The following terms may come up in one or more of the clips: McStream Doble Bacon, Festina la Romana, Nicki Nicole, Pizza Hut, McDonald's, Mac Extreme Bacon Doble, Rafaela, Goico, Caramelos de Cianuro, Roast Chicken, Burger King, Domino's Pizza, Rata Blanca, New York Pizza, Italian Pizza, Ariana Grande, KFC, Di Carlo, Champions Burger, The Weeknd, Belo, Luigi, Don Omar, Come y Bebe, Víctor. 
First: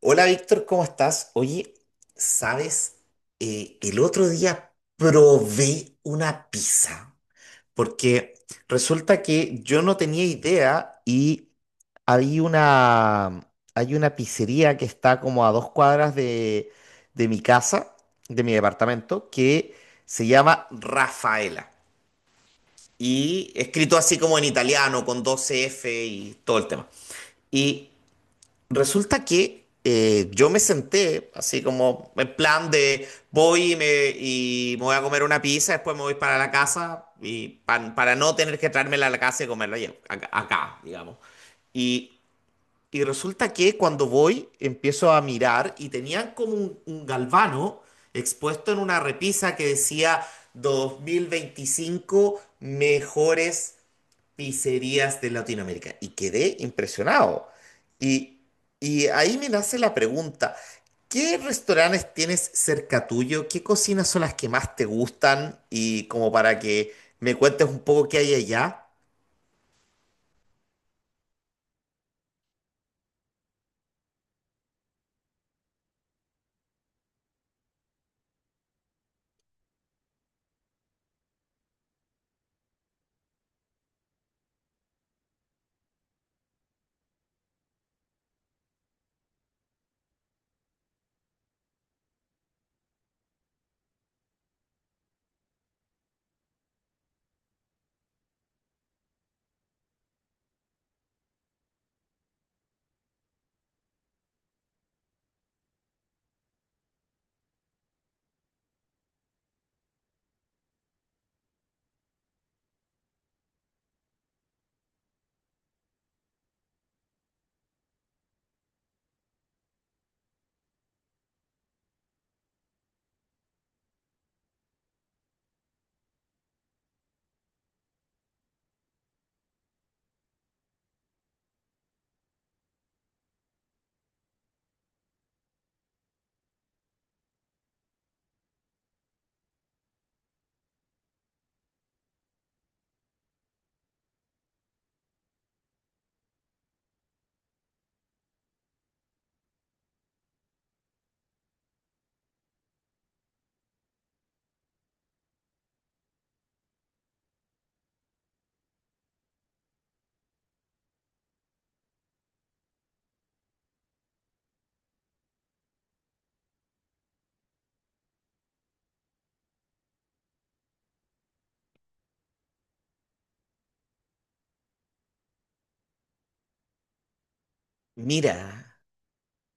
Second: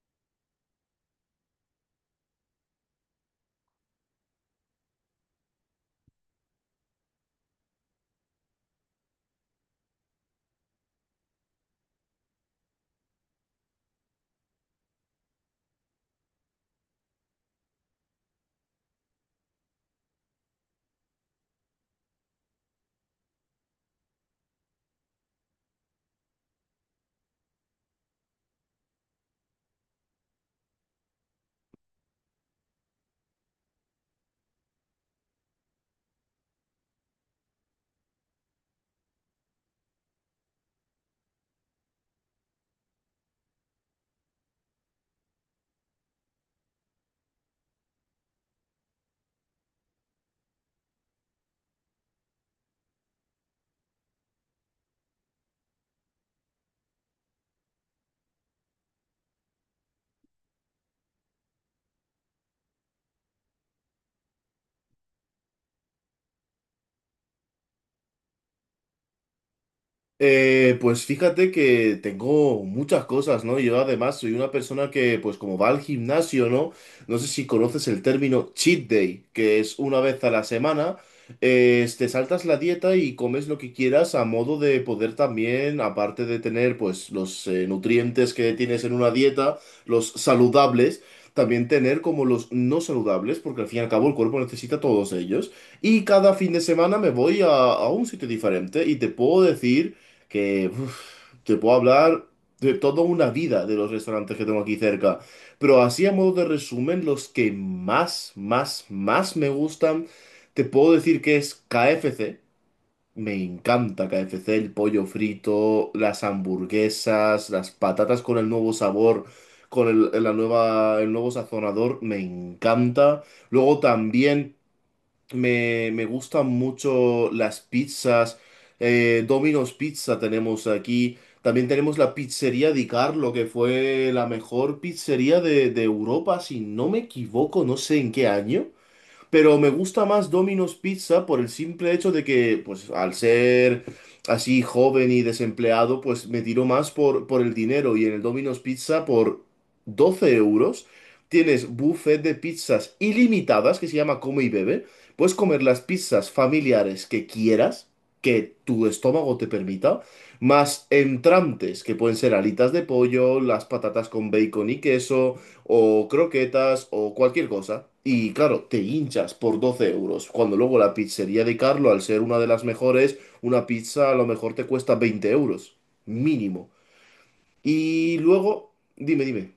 Hola Víctor, ¿cómo estás? Oye, ¿sabes? El otro día probé una pizza, porque resulta que yo no tenía idea y había una, hay una pizzería que está como a 2 cuadras de mi casa, de mi departamento, que se llama Rafaela. Y escrito así como en italiano, con 12 F y todo el tema. Y resulta que yo me senté así como en plan de voy y y me voy a comer una pizza, después me voy para la casa y para no tener que traérmela a la casa y acá, acá, digamos. Y, y resulta que cuando voy empiezo a mirar y tenían como un galvano expuesto en una repisa que decía 2025 mejores pizzerías de Latinoamérica. Y quedé impresionado. Y, y ahí me nace la pregunta, ¿qué restaurantes tienes cerca tuyo? ¿Qué cocinas son las que más te gustan? Y como para que me cuentes un poco qué hay allá. Pues fíjate que tengo muchas cosas, ¿no? Yo además soy una persona que, pues como va al gimnasio, ¿no? No sé si conoces el término cheat day, que es una vez a la semana, te saltas la dieta y comes lo que quieras a modo de poder también, aparte de tener, pues, los nutrientes que tienes en una dieta, los saludables, también tener como los no saludables, porque al fin y al cabo el cuerpo necesita todos ellos. Y cada fin de semana me voy a un sitio diferente y te puedo decir que uf, te puedo hablar de toda una vida de los restaurantes que tengo aquí cerca. Pero así a modo de resumen, los que más, más, más me gustan, te puedo decir que es KFC. Me encanta KFC, el pollo frito, las hamburguesas, las patatas con el nuevo sabor, con el nuevo sazonador, me encanta. Luego también... Me gustan mucho las pizzas. Domino's Pizza tenemos aquí. También tenemos la pizzería Di Carlo, que fue la mejor pizzería de Europa, si no me equivoco, no sé en qué año. Pero me gusta más Domino's Pizza por el simple hecho de que, pues, al ser así joven y desempleado, pues me tiro más por el dinero. Y en el Domino's Pizza, por 12 euros, tienes buffet de pizzas ilimitadas, que se llama Come y Bebe. Puedes comer las pizzas familiares que quieras, que tu estómago te permita, más entrantes, que pueden ser alitas de pollo, las patatas con bacon y queso o croquetas o cualquier cosa. Y claro, te hinchas por 12 euros, cuando luego la pizzería de Carlo, al ser una de las mejores, una pizza a lo mejor te cuesta 20 euros, mínimo. Y Mira, luego, dime, dime.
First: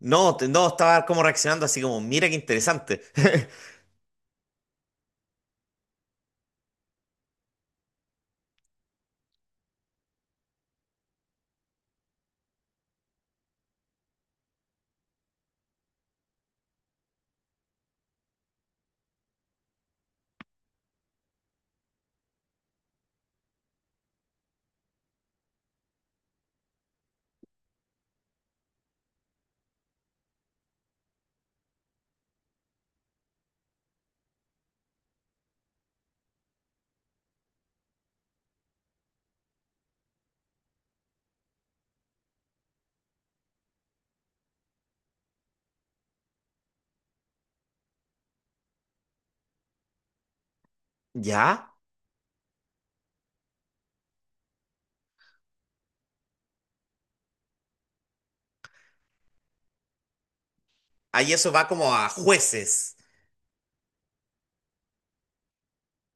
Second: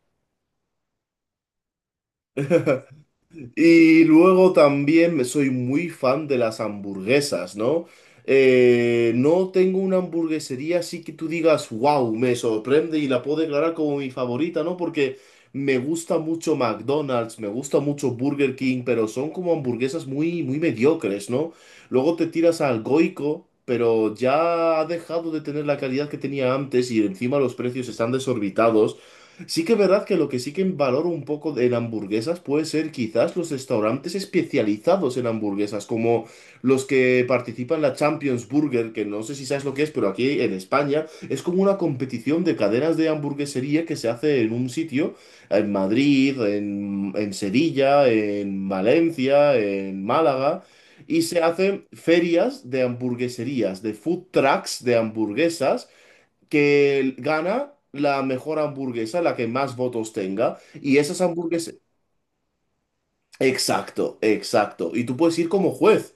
no, estaba como reaccionando así como, mira qué interesante. Y luego también me soy muy fan de las hamburguesas, ¿no? No tengo una hamburguesería así que tú digas, wow, me sorprende y la puedo declarar como mi favorita, ¿no? Porque me gusta mucho McDonald's, me gusta mucho Burger King, pero son como hamburguesas muy, muy mediocres, ¿no? Luego te tiras al Goico, pero ya ha dejado de tener la calidad que tenía antes y encima los precios están desorbitados. Sí que es verdad que lo que sí que valoro un poco de- en hamburguesas puede ser quizás los restaurantes especializados en hamburguesas, como los que participan en la Champions Burger, que no sé si sabes lo que es, pero aquí en España es como una competición de cadenas de hamburguesería que se hace en un sitio, en Madrid, en Sevilla, en Valencia, en Málaga. Y se ¿Ya? hacen ferias de hamburgueserías, de food trucks de hamburguesas, que gana la mejor hamburguesa, la que más votos tenga, y esas Ahí eso va hamburguesas... como a jueces. Exacto, exacto. Y tú puedes ir como juez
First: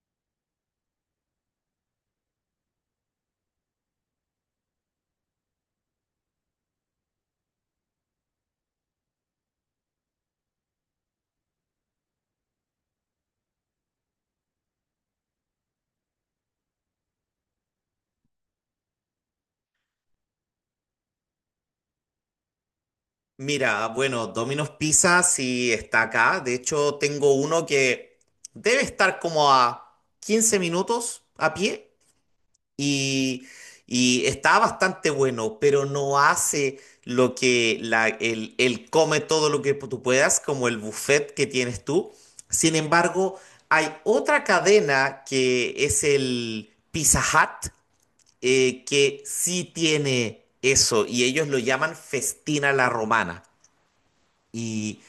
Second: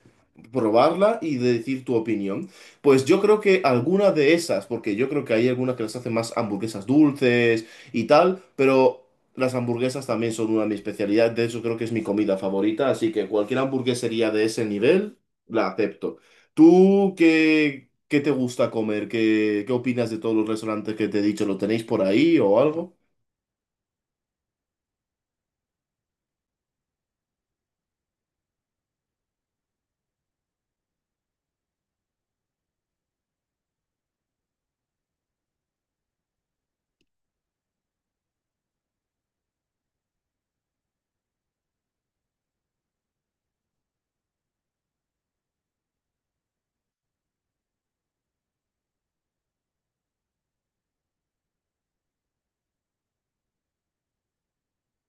probarla y de decir tu opinión. Pues yo creo que alguna de esas, porque yo creo que hay algunas que las hacen más hamburguesas dulces y tal, pero las hamburguesas también son una de mis especialidades, de hecho creo que es mi comida favorita, así que cualquier hamburguesería de ese nivel la acepto. ¿Tú qué, qué te gusta comer? ¿Qué, qué opinas de todos los restaurantes que te he dicho? ¿Lo tenéis por ahí o algo? Mira, bueno, Domino's Pizza sí está acá. De hecho, tengo uno que debe estar como a 15 minutos a pie y, y está bastante bueno, pero no hace lo que el come todo lo que tú puedas, como el buffet que tienes tú. Sin embargo, hay otra cadena que es el Pizza Hut, que sí tiene eso y ellos lo llaman Festina la Romana y,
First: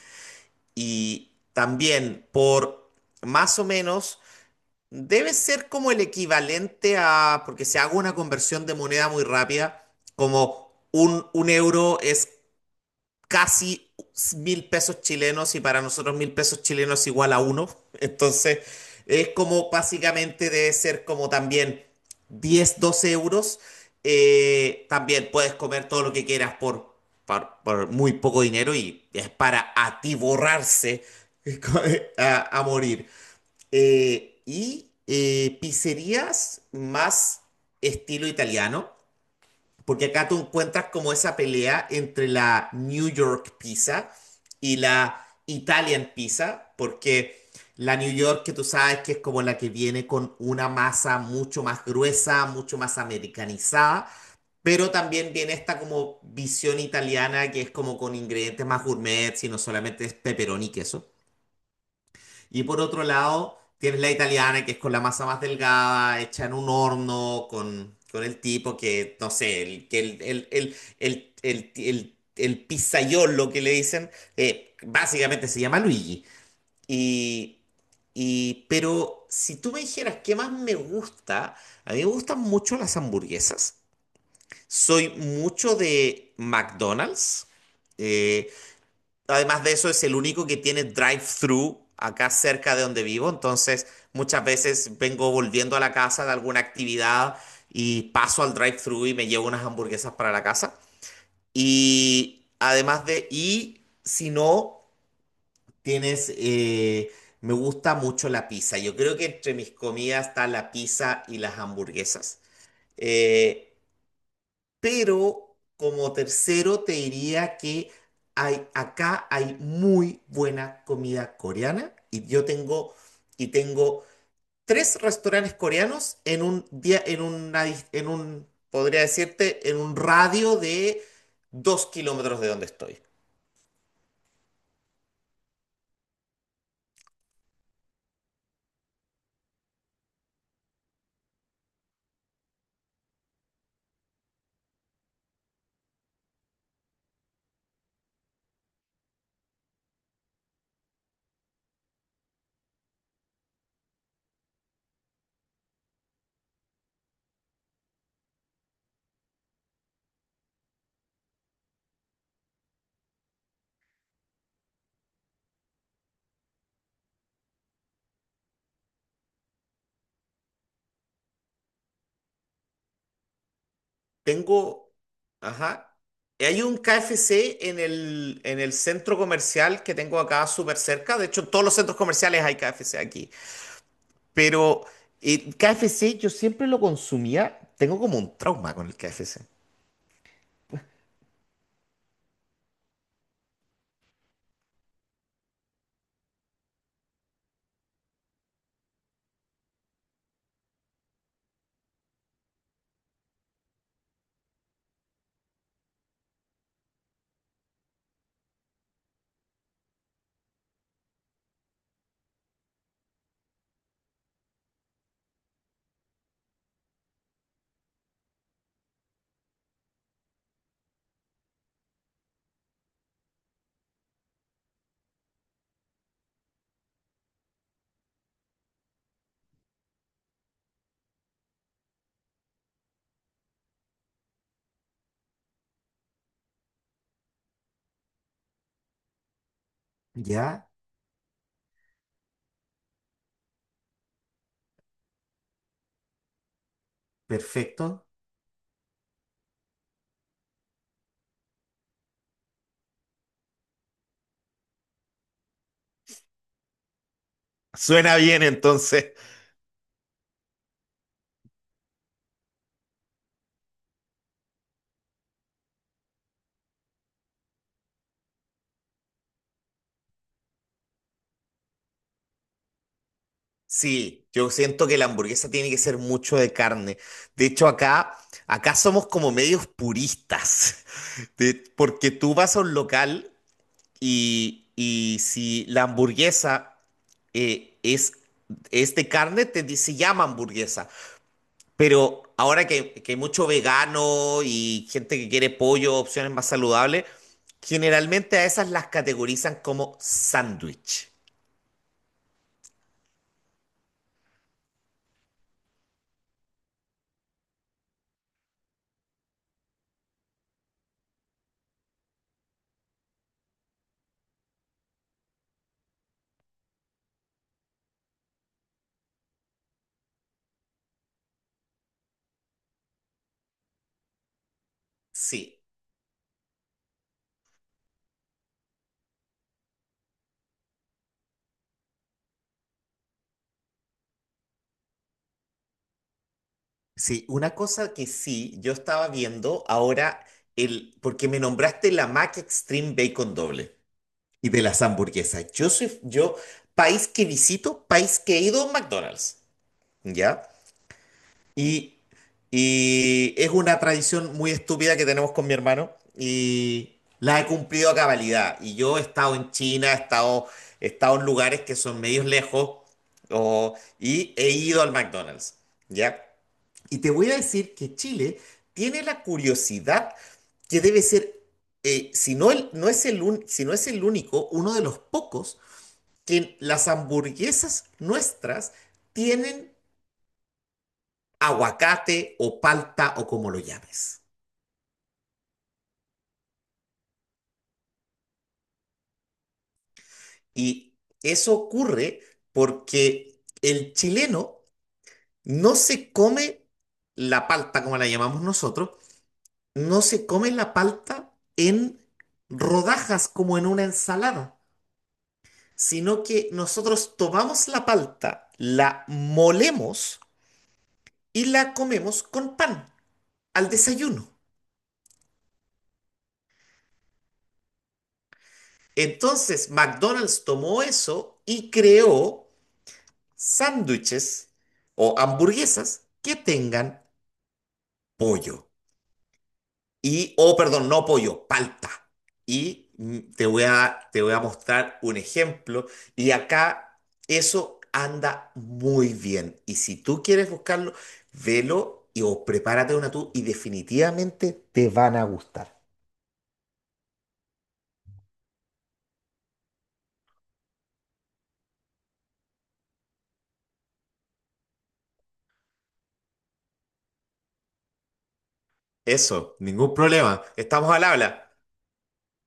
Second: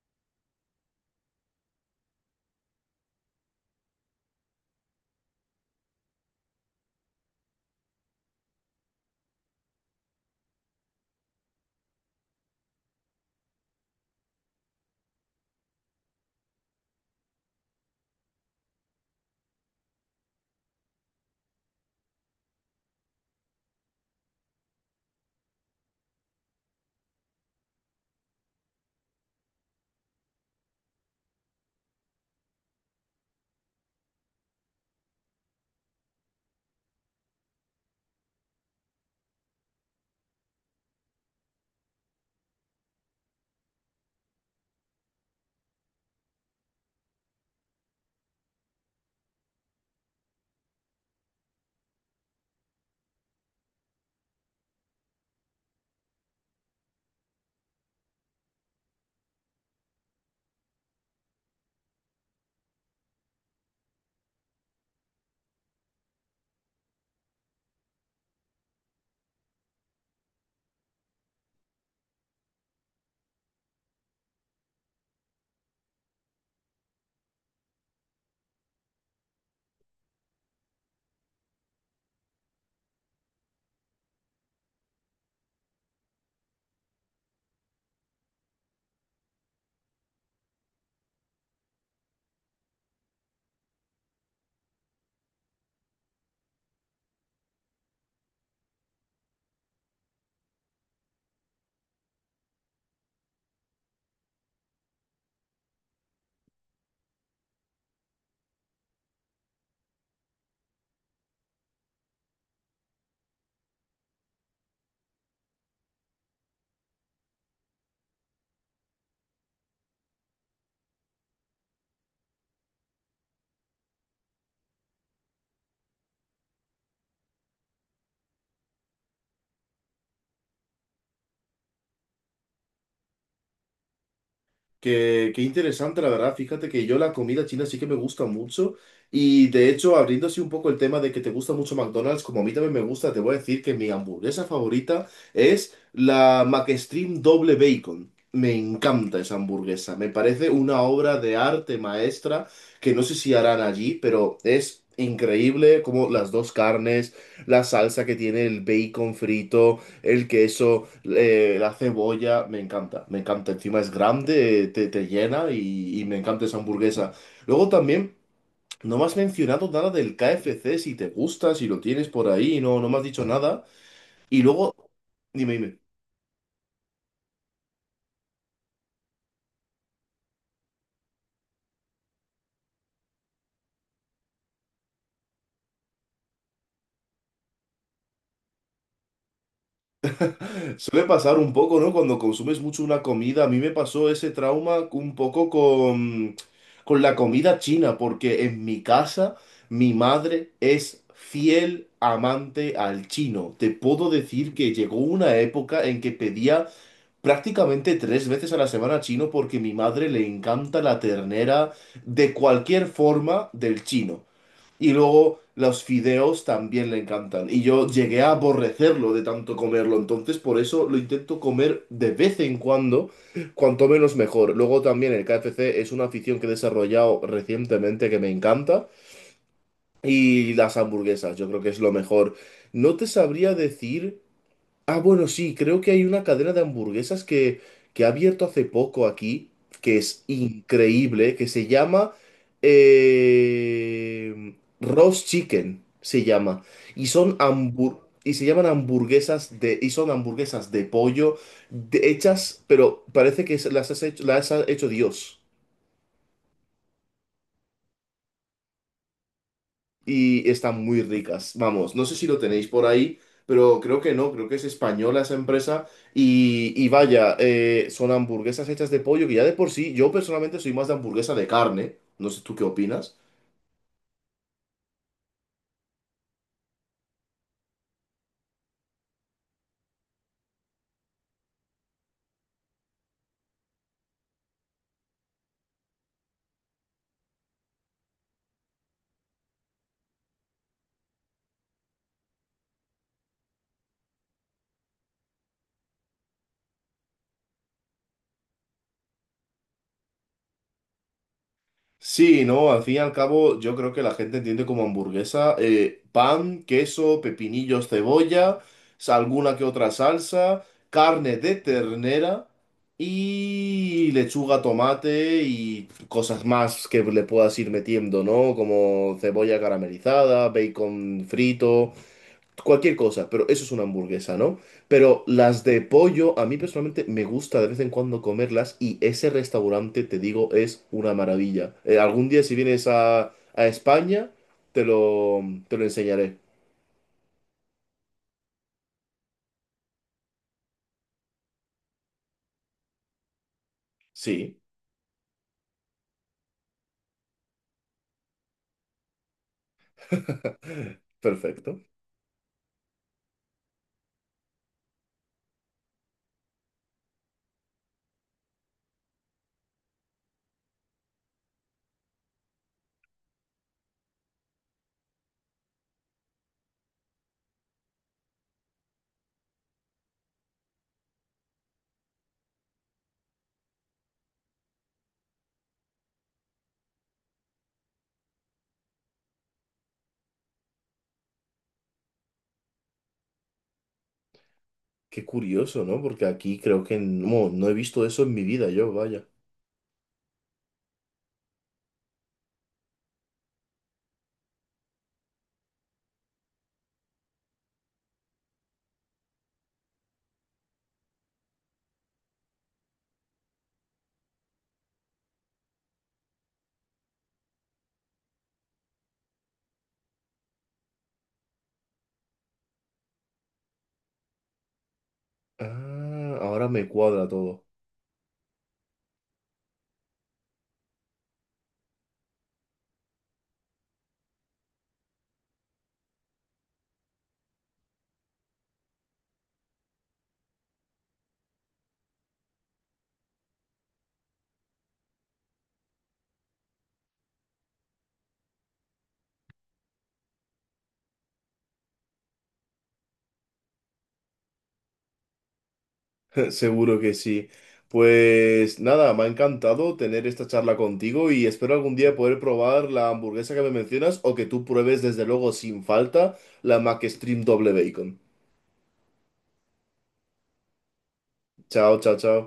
y también por más o menos, debe ser como el equivalente a, porque se haga una conversión de moneda muy rápida, como un euro es casi 1.000 pesos chilenos y para nosotros 1.000 pesos chilenos es igual a uno. Entonces, es como básicamente debe ser como también 10 12 euros. También puedes comer todo lo que quieras por muy poco dinero y es para atiborrarse a morir. Y pizzerías más estilo italiano. Porque acá tú encuentras como esa pelea entre la New York Pizza y la Italian Pizza, porque la New York que tú sabes que es como la que viene con una masa mucho más gruesa, mucho más americanizada, pero también viene esta como visión italiana que es como con ingredientes más gourmet, sino solamente es pepperoni y queso. Y por otro lado, tienes la italiana, que es con la masa más delgada, hecha en un horno, con el tipo que, no sé, el, que el pizzaiolo que le dicen, básicamente se llama Luigi. Y, pero si tú me dijeras qué más me gusta, a mí me gustan mucho las hamburguesas. Soy mucho de McDonald's. Eh, Además de eso, es el único que tiene drive-thru acá cerca de donde vivo. Entonces, muchas veces vengo volviendo a la casa de alguna actividad y paso al drive-thru y me llevo unas hamburguesas para la casa. Y si no, tienes, me gusta mucho la pizza. Yo creo que entre mis comidas está la pizza y las hamburguesas. Eh, pero como tercero te diría que acá hay muy buena comida coreana y yo tengo y tengo tres restaurantes coreanos en un día en en un, podría decirte, en un radio de 2 kilómetros de donde estoy. Qué, qué interesante, la verdad. Fíjate que yo la comida china sí que me gusta mucho. Y de hecho, abriendo así un poco el tema de que te gusta mucho McDonald's, como a mí también me gusta, te voy a decir que mi hamburguesa favorita es la McStream Doble Bacon. Me encanta esa hamburguesa. Me parece una obra de arte maestra que no sé si harán allí, pero es increíble como las dos carnes, la salsa que tiene el bacon frito, el queso, la cebolla, me encanta, me encanta. Encima es grande, te llena y me encanta esa hamburguesa. Luego también, no me has mencionado nada del KFC, si te gusta, si lo tienes por ahí, no, no me has dicho nada. Y luego, Tengo, dime, dime. ajá, y hay un KFC en el centro comercial que tengo acá súper cerca. De hecho, en todos los centros comerciales hay KFC aquí. Pero KFC yo siempre lo consumía. Tengo como un trauma con el KFC. Suele pasar un poco, ¿no? Cuando consumes mucho una comida. A mí me pasó ese trauma un poco con la comida china, porque en mi casa mi madre es fiel amante al chino. Te puedo decir que llegó una época en que pedía prácticamente 3 veces a la semana chino porque mi madre le encanta la ternera de cualquier forma del chino. Y luego los fideos también le encantan. Y yo llegué a aborrecerlo de tanto comerlo. Entonces, por eso lo intento comer de vez en cuando, cuanto menos mejor. Luego también el KFC es una afición que he desarrollado recientemente que me encanta. Y las hamburguesas, yo creo que es lo mejor. No te sabría decir. Ah, bueno, sí, creo que hay una cadena de hamburguesas que ha abierto hace poco aquí, que es Ya, increíble, que se llama eh, Roast Chicken, se llama. Y son perfecto. Se llaman hamburguesas de, y son hamburguesas de pollo hechas, pero parece que las has hecho, las ha hecho Dios. Suena bien, entonces. Y están muy ricas. Vamos, no sé si lo tenéis por ahí, pero creo que no, creo que es española esa empresa. Y vaya, son hamburguesas hechas de pollo, que ya de por sí, yo personalmente soy más de hamburguesa de carne. No sé tú qué opinas. Sí, yo siento que la hamburguesa tiene que ser mucho de carne. De hecho, acá somos como medios puristas, porque tú vas a un local y si la hamburguesa eh, es, es de carne, te, dice llama hamburguesa. Pero ahora que hay mucho vegano y gente que quiere pollo, opciones más saludables, generalmente a esas las categorizan como sándwich. Sí, no, al fin y al cabo yo creo que la gente entiende como hamburguesa, pan, queso, pepinillos, cebolla, alguna que otra salsa, carne de ternera y lechuga, tomate y cosas más que le puedas ir metiendo, ¿no? Como cebolla caramelizada, bacon frito. Cualquier cosa, pero eso es una hamburguesa, ¿no? Pero Sí, las de pollo, a mí personalmente me gusta de vez en cuando comerlas y ese restaurante, te digo, es una maravilla. Algún día si vienes a España, te lo, te lo enseñaré. sí, una cosa que sí, yo estaba viendo ahora, el, porque me nombraste la Mac Extreme Bacon Doble y Sí, de las hamburguesas. Yo, país que visito, país que he ido a un McDonald's, ¿ya? perfecto. Y, y es una tradición muy estúpida que tenemos con mi hermano y la he cumplido a cabalidad. Y yo he estado en China, he estado en lugares que son medios lejos y he ido al McDonald's, ¿ya? Y te voy a decir que Chile tiene la curiosidad que debe ser, si no, no es si no es el único, uno de los pocos que las hamburguesas nuestras tienen aguacate o palta o como lo llames. Qué curioso, ¿no? Porque aquí creo que no, no he visto eso en mi vida yo, vaya. Y eso ocurre porque el chileno no se come la palta como la llamamos nosotros, no se come la palta en rodajas como en una ensalada, sino que nosotros tomamos la palta, la molemos y la comemos con pan al desayuno. Ah, ahora me cuadra todo. Entonces, McDonald's tomó eso y creó sándwiches o hamburguesas que tengan pollo. Y, oh, perdón, no pollo, palta. Y te voy a mostrar un ejemplo. Y acá eso anda muy bien. Y si tú quieres buscarlo, velo y o prepárate una tú y definitivamente te van a gustar. Seguro que sí. Pues nada, me ha encantado tener esta charla contigo y espero algún día poder probar la hamburguesa que me mencionas o que tú pruebes desde luego sin falta la McStream doble bacon. Eso, ningún problema. Estamos al habla. Chao, chao, chao.